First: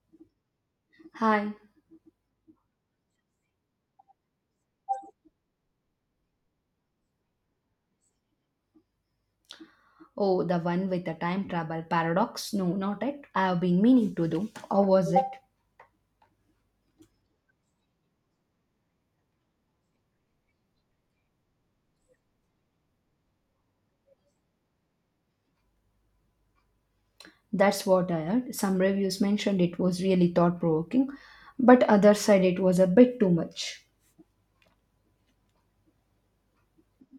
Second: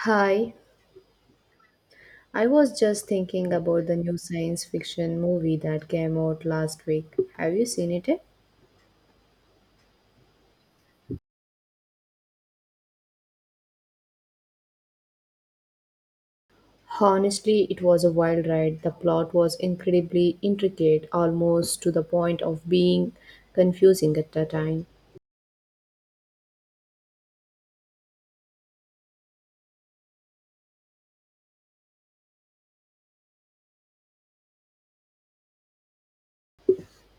Hi, Hi. I was just thinking about the new science fiction movie that came out last week. Have you seen it yet? Oh, the one with the time travel paradox? No, not it. I have been meaning to do. Or was it? Honestly, it was a wild ride. The plot was incredibly intricate, almost to the point of being confusing at the time. That's what I heard. Some reviews mentioned it was really thought provoking, but others said it was a bit too much.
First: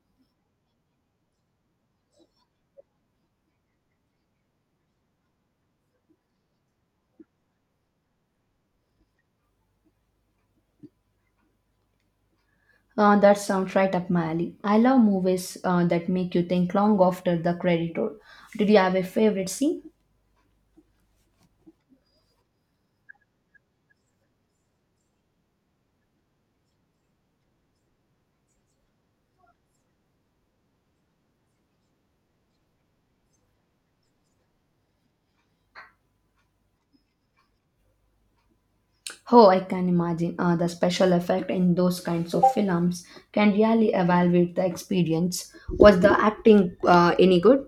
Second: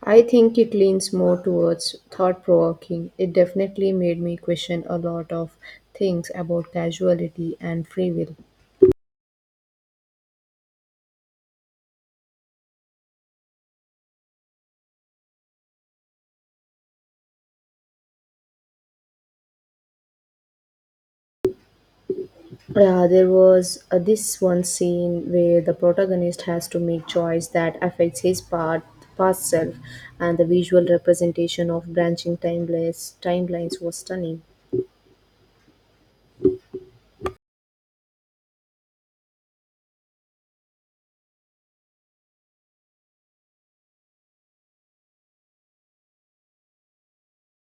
I think it leans more towards thought provoking. It definitely made me question a lot of things about casuality and free will. That sounds right up my alley. I love movies that make you think long after the credit roll. Did you have a favorite scene? Yeah, there was this one scene where the protagonist has to make choice that affects his part, past self, and the visual representation of branching timeless timelines was stunning. Oh, I can imagine. The special effect in those kinds of films can really evaluate the experience. Was the acting any good?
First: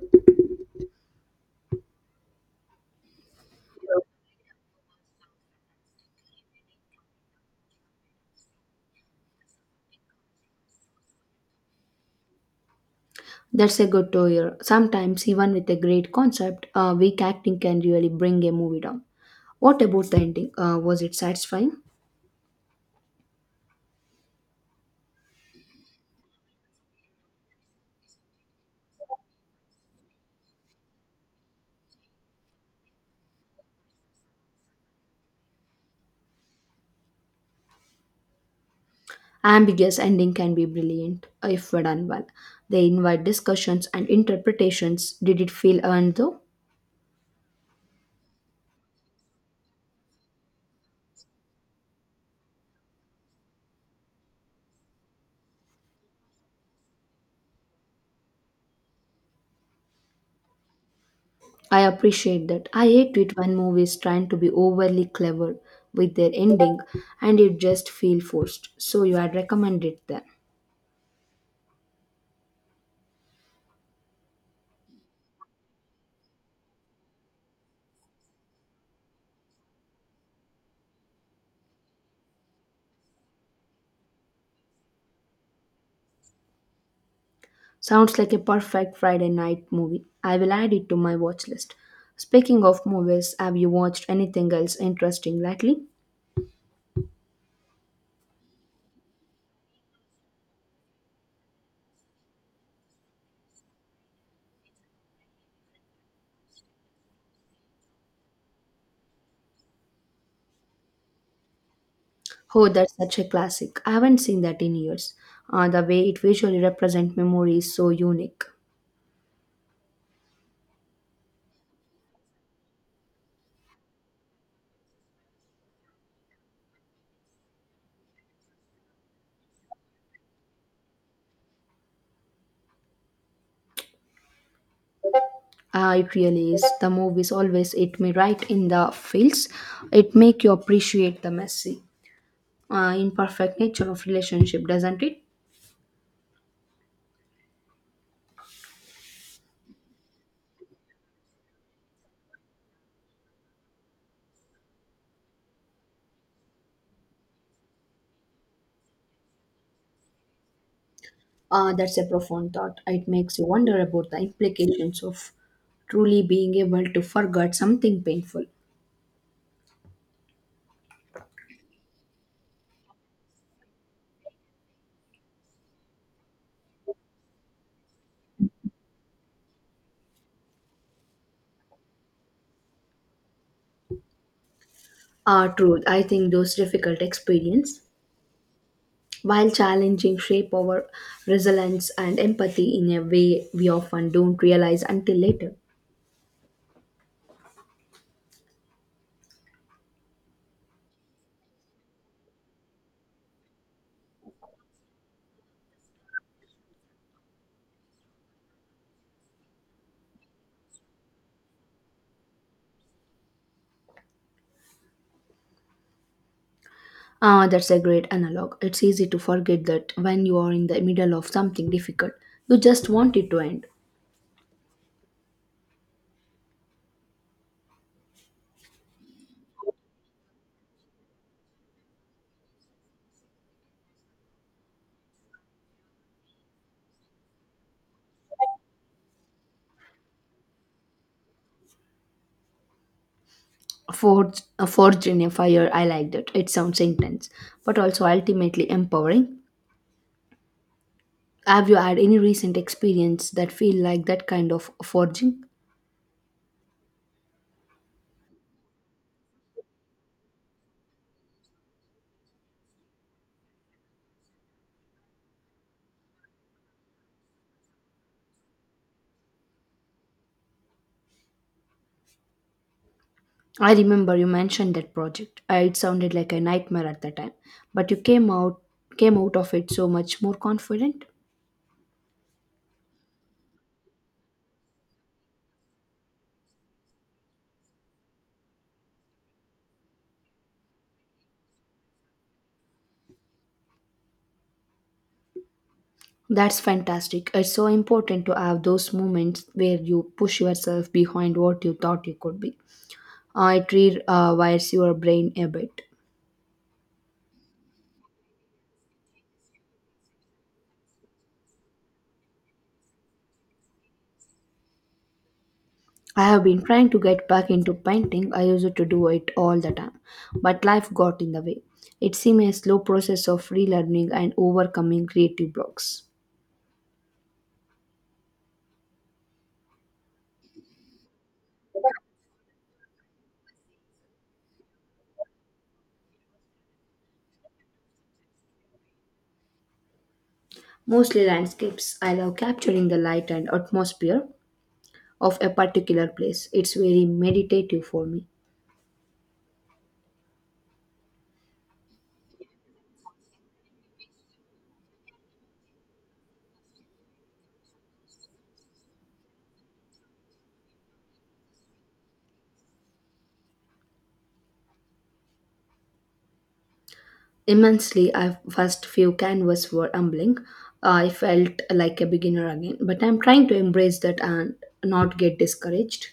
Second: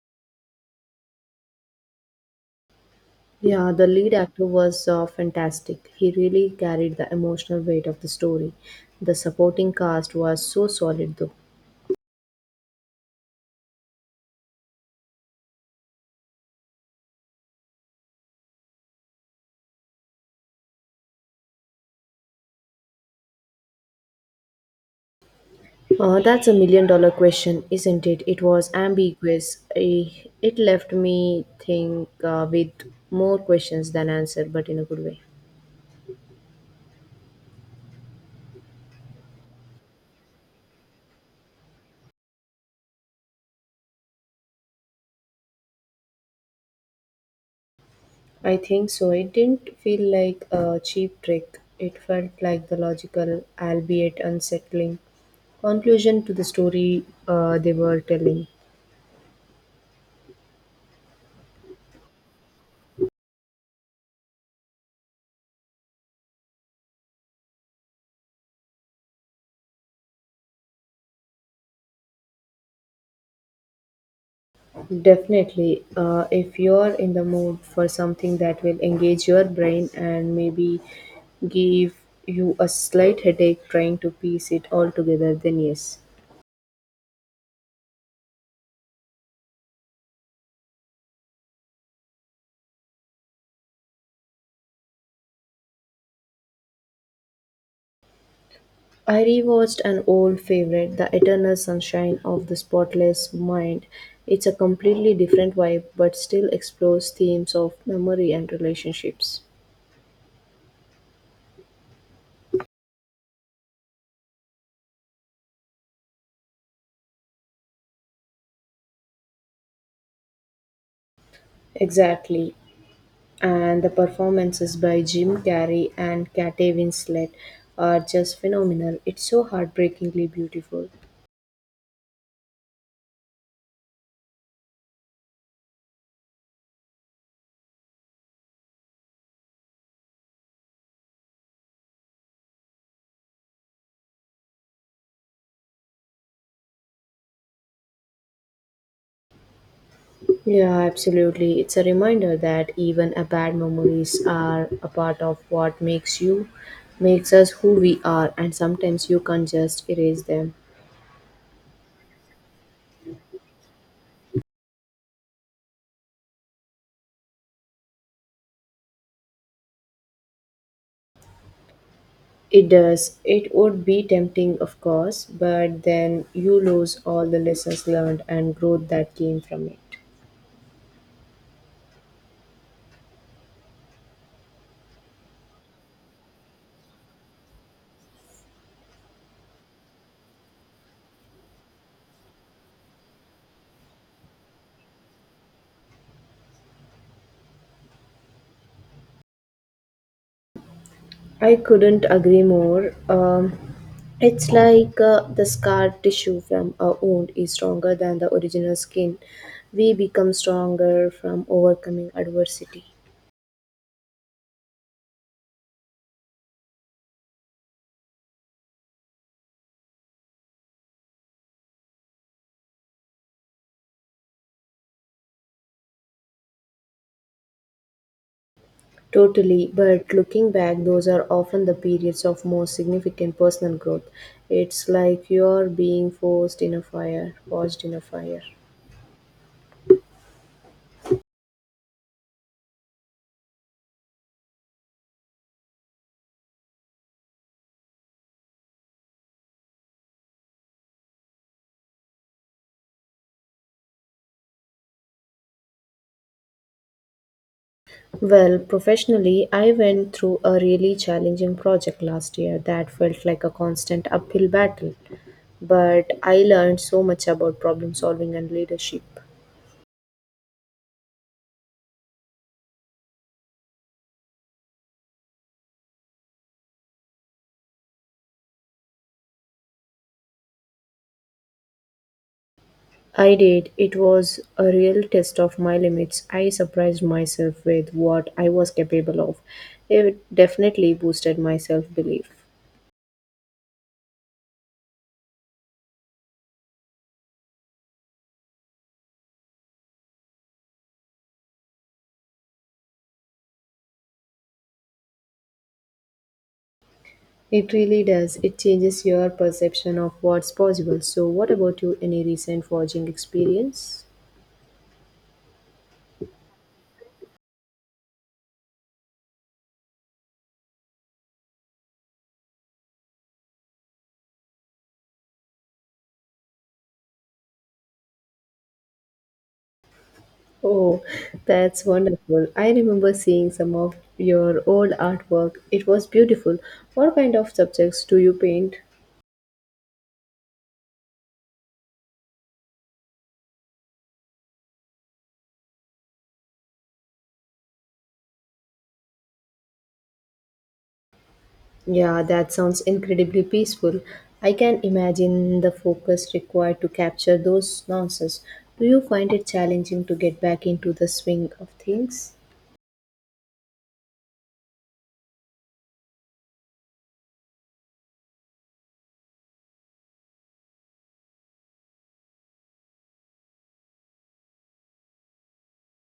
Yeah, the lead actor was fantastic. He really carried the emotional weight of the story. The supporting cast was so solid, though. That's a good to hear. Sometimes, even with a great concept, weak acting can really bring a movie down. What about the ending? Was it satisfying? That's a million dollar question, isn't it? It was ambiguous. It left me think with more questions than answer, but in a good way. Ambiguous ending can be brilliant if done well. They invite discussions and interpretations. Did it feel earned though? I think so. It didn't feel like a cheap trick. It felt like the logical, albeit unsettling, conclusion to the story they were telling. I appreciate that. I hate it when movies trying to be overly clever with their ending and it just feel forced. So you had recommended them. Definitely. If you're in the mood for something that will engage your brain and maybe give you a slight headache trying to piece it all together, then yes. Sounds like a perfect Friday night movie. I will add it to my watch list. Speaking of movies, have you watched anything else interesting lately? I rewatched an old favorite, The Eternal Sunshine of the Spotless Mind. It's a completely different vibe, but still explores themes of memory and relationships. Oh, that's such a classic. I haven't seen that in years. The way it visually represents memory is so unique. Exactly. And the performances by Jim Carrey and Kate Winslet are just phenomenal. It's so heartbreakingly beautiful. It really is. The movies always hit me right in the feels. It make you appreciate the messy, imperfect nature of relationship, doesn't it? Yeah, absolutely. It's a reminder that even a bad memories are a part of what makes us who we are and sometimes you can't just erase them. That's a profound thought. It makes you wonder about the implications of truly being able to forget something painful. It does. It would be tempting, of course, but then you lose all the lessons learned and growth that came from it. Ah, truth. I think those difficult experience, while challenging, shape our resilience and empathy in a way we often don't realize until later. I couldn't agree more. It's like the scar tissue from a wound is stronger than the original skin. We become stronger from overcoming adversity. Ah, that's a great analog. It's easy to forget that when you are in the middle of something difficult, you just want it to end. Totally, but looking back, those are often the periods of most significant personal growth. It's like you're being forced in a fire, forged in a fire. Forge, a forge in a fire. I like that. It sounds intense, but also ultimately empowering. Have you had any recent experience that feel like that kind of forging? Well, professionally, I went through a really challenging project last year that felt like a constant uphill battle. But I learned so much about problem solving and leadership. I remember you mentioned that project. It sounded like a nightmare at the time, but you came out of it so much more confident. I did. It was a real test of my limits. I surprised myself with what I was capable of. It definitely boosted my self belief. That's fantastic. It's so important to have those moments where you push yourself behind what you thought you could be. It rewires your brain a bit. It really does. It changes your perception of what's possible. So, what about you? Any recent forging experience? I have been trying to get back into painting. I used to do it all the time, but life got in the way. It seemed a slow process of relearning and overcoming creative blocks. Oh, that's wonderful. I remember seeing some of your old artwork. It was beautiful. What kind of subjects do you paint? Mostly landscapes. I love capturing the light and atmosphere of a particular place. It's very meditative for me. Yeah, that sounds incredibly peaceful. I can imagine the focus required to capture those nuances. Do you find it challenging to get back into the swing of things? Immensely, I first few canvas were humbling. I felt like a beginner again, but I'm trying to embrace that and not get discouraged.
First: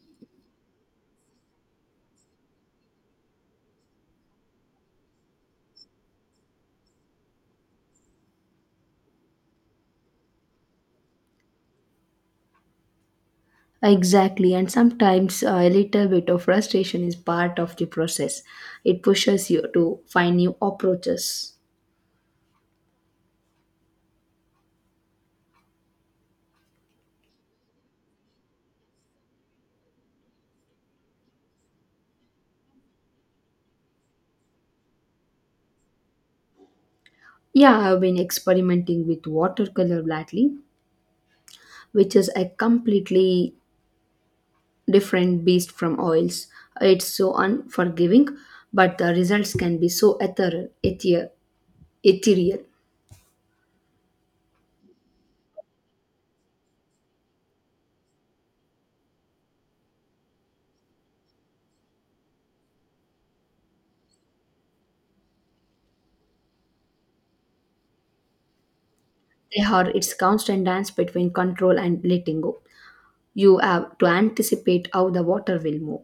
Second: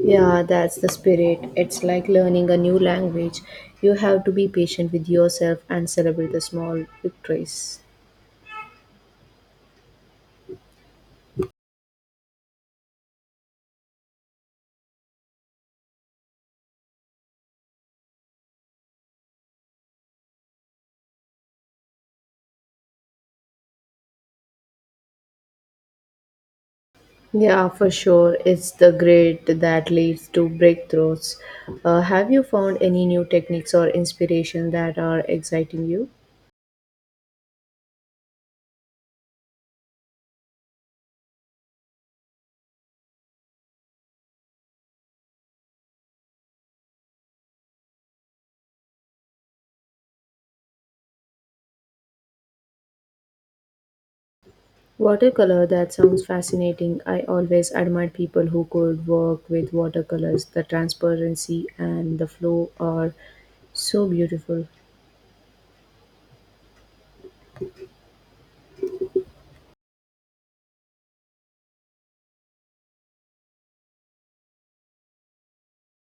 Yeah, that's the spirit. It's like learning a new language. You have to be patient with yourself and celebrate the small victories. Exactly, and sometimes a little bit of frustration is part of the process. It pushes you to find new approaches. Yeah, for sure. It's the grit that leads to breakthroughs. Have you found any new techniques or inspiration that are exciting you? Yeah, I've been experimenting with watercolor lately, which is a completely different beast from oils. It's so unforgiving, but the results can be so ethereal. Ethereal. Watercolor, that sounds fascinating. I always admired people who could work with watercolors. The transparency and the flow are so beautiful. They are its constant dance between control and letting go. You have to anticipate how the water will move.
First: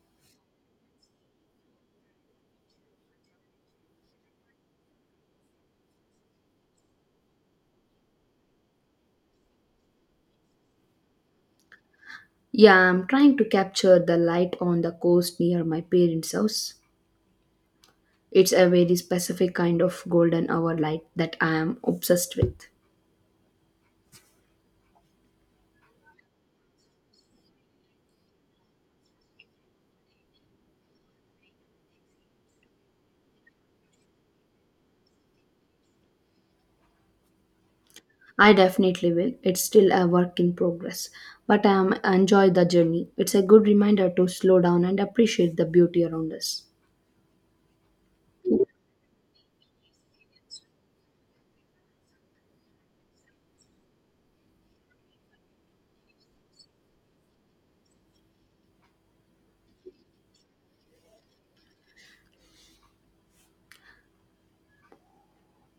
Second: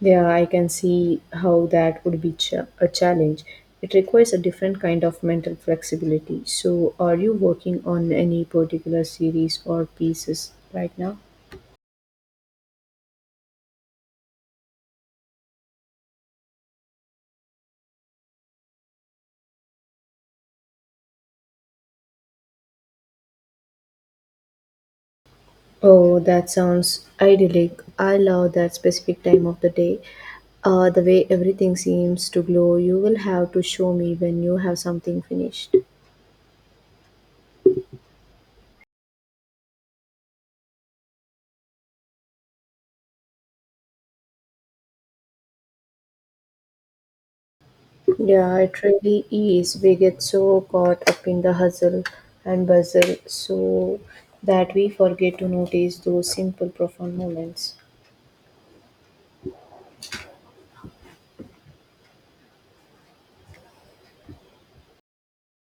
Yeah, I can see how that would be a challenge. It requires a different kind of mental flexibility. So, are you working on any particular series or pieces right now? Yeah, I'm trying to capture the light on the coast near my parents' house. It's a very specific kind of golden hour light that I am obsessed with. Oh, that sounds idyllic. I love that specific time of the day. The way everything seems to glow. You will have to show me when you have something finished. I definitely will. It's still a work in progress, but I am enjoy the journey. It's a good reminder to slow down and appreciate the beauty around us. Yeah, it really is. We get so caught up in the hustle and bustle so that we forget to notice those simple, profound moments.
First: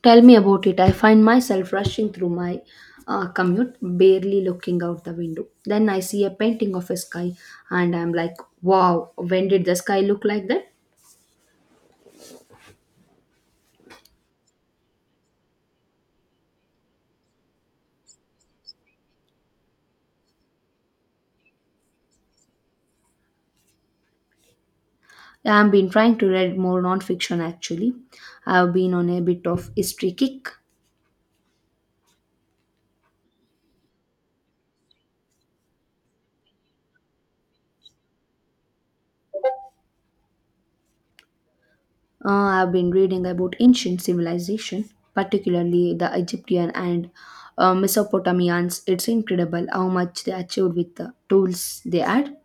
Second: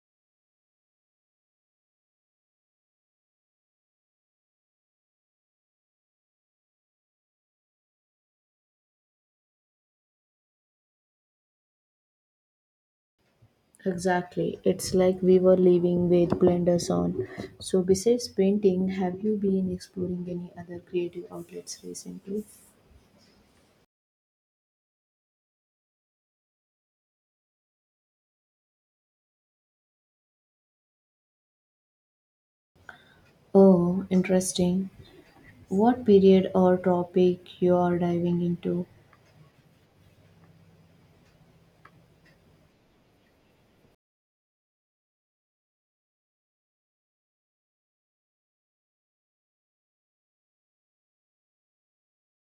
Tell me about it. I find myself rushing through my commute, barely looking out the window. Then I see a painting of a sky, and I'm like, wow, when did the sky look like that? Exactly. It's like we were living with blenders on. So, besides painting, have you been exploring any other creative outlets recently? Yeah, I've been trying to read more nonfiction actually. I've been on a bit of history kick. Oh, interesting. What period or topic you are diving into? Uh, I've been reading about ancient civilization, particularly the Egyptian and Mesopotamians. It's incredible how much they achieved with the tools they had.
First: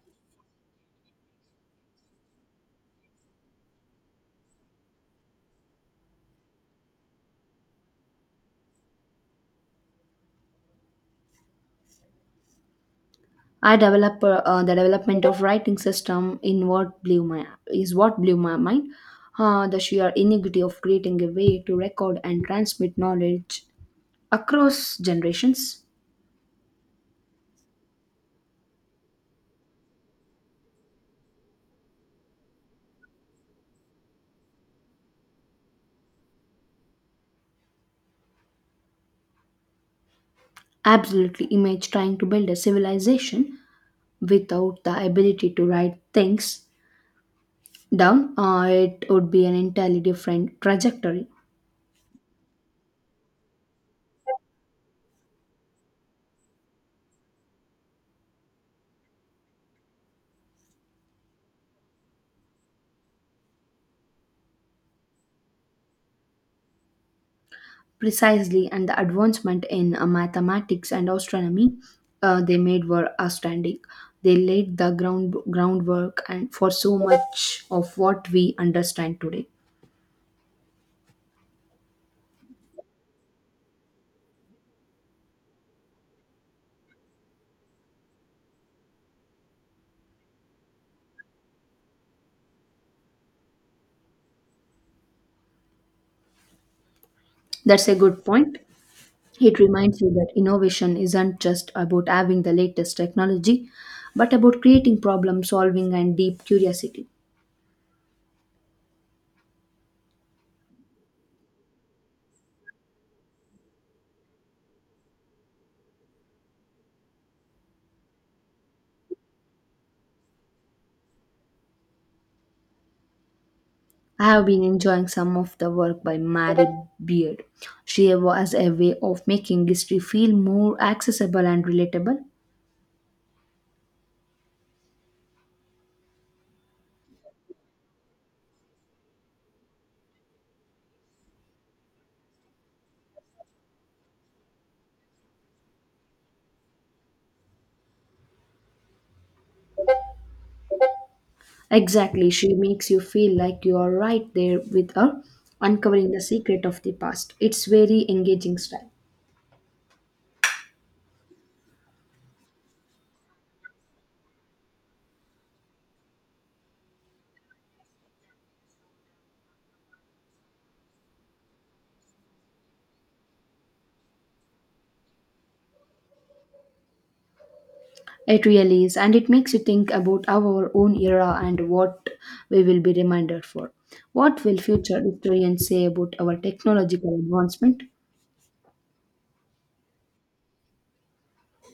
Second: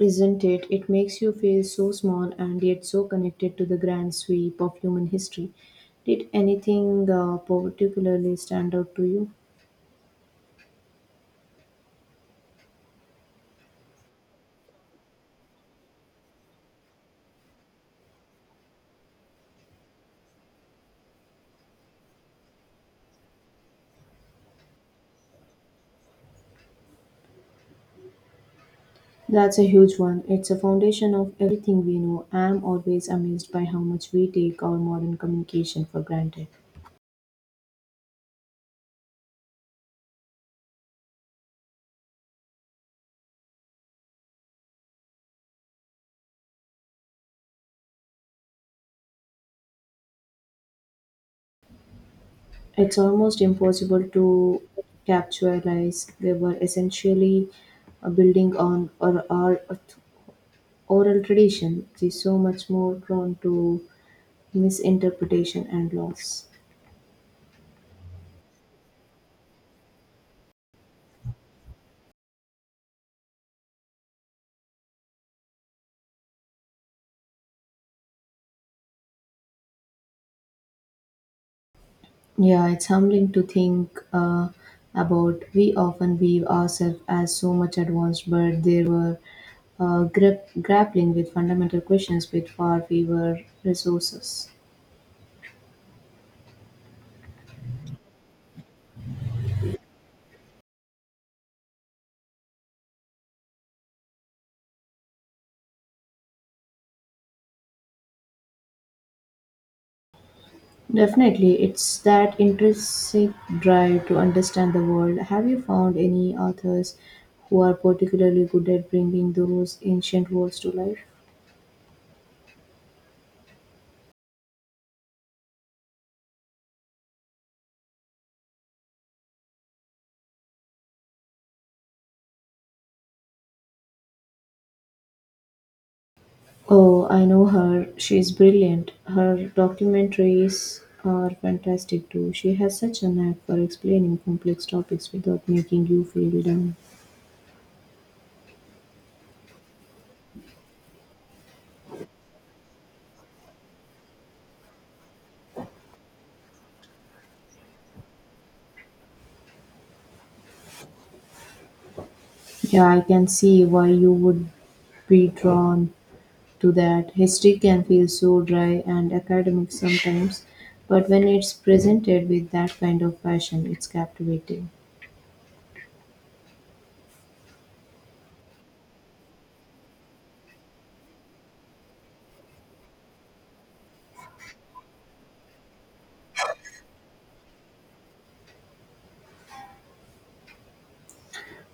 Isn't it? It makes you feel so small and yet so connected to the grand sweep of human history. Did anything particularly stand out to you? I develop the development of writing system in what blew my is what blew my mind. The sheer iniquity of creating a way to record and transmit knowledge across generations. That's a huge one. It's a foundation of everything we know. I'm always amazed by how much we take our modern communication for granted. Absolutely, image trying to build a civilization without the ability to write things down, it would be an entirely different trajectory. It's almost impossible to capitalize. They were essentially building on our oral tradition, which is so much more prone to misinterpretation and loss. Precisely, and the advancement in mathematics and astronomy they made were outstanding. They laid the groundwork and for so much of what we understand today. Yeah, it's humbling to think about. We often view ourselves as so much advanced, but they were grappling with fundamental questions with far fewer resources. That's a good point. It reminds you that innovation isn't just about having the latest technology, but about creating problem solving and deep curiosity. Definitely, it's that intrinsic drive to understand the world. Have you found any authors who are particularly good at bringing those ancient words to life? I have been enjoying some of the work by Mary Beard. She has a way of making history feel more accessible and relatable. Oh, I know her. She's brilliant. Her documentaries are fantastic too. She has such a knack for explaining complex topics without making you feel down. Exactly, she makes you feel like you are right there with her, uncovering the secret of the past. It's very engaging style. Yeah, I can see why you would be drawn to that. History can feel so dry and academic sometimes, but when it's presented with that kind of passion, it's captivating. It really is, and it makes you think about our own era and what we will be reminded for. What will future historians say about our technological advancement?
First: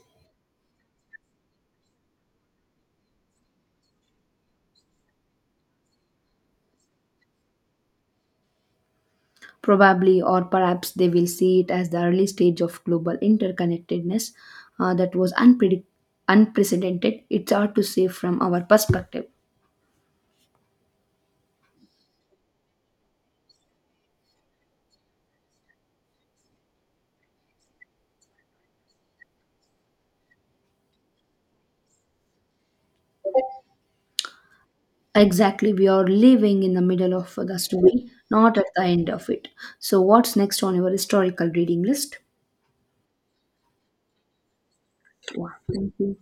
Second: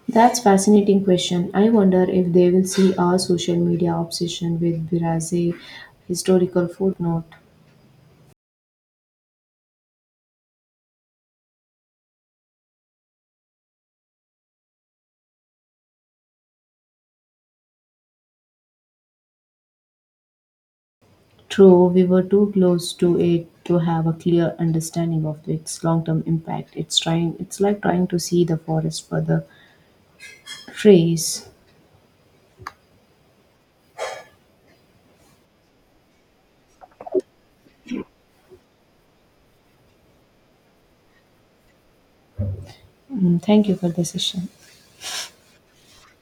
That's fascinating question. I wonder if they will see our social media obsession with Biraze historical footnote. Probably, or perhaps they will see it as the early stage of global interconnectedness that was unprecedented. It's hard to say from our perspective. True, we were too close to it to have a clear understanding of its long-term impact. It's like trying to see the forest for the trees. Exactly, we are living in the middle of the story, not at the end of it. So, what's next on your historical reading list? Mm, thank you for the session. Wow, thank you.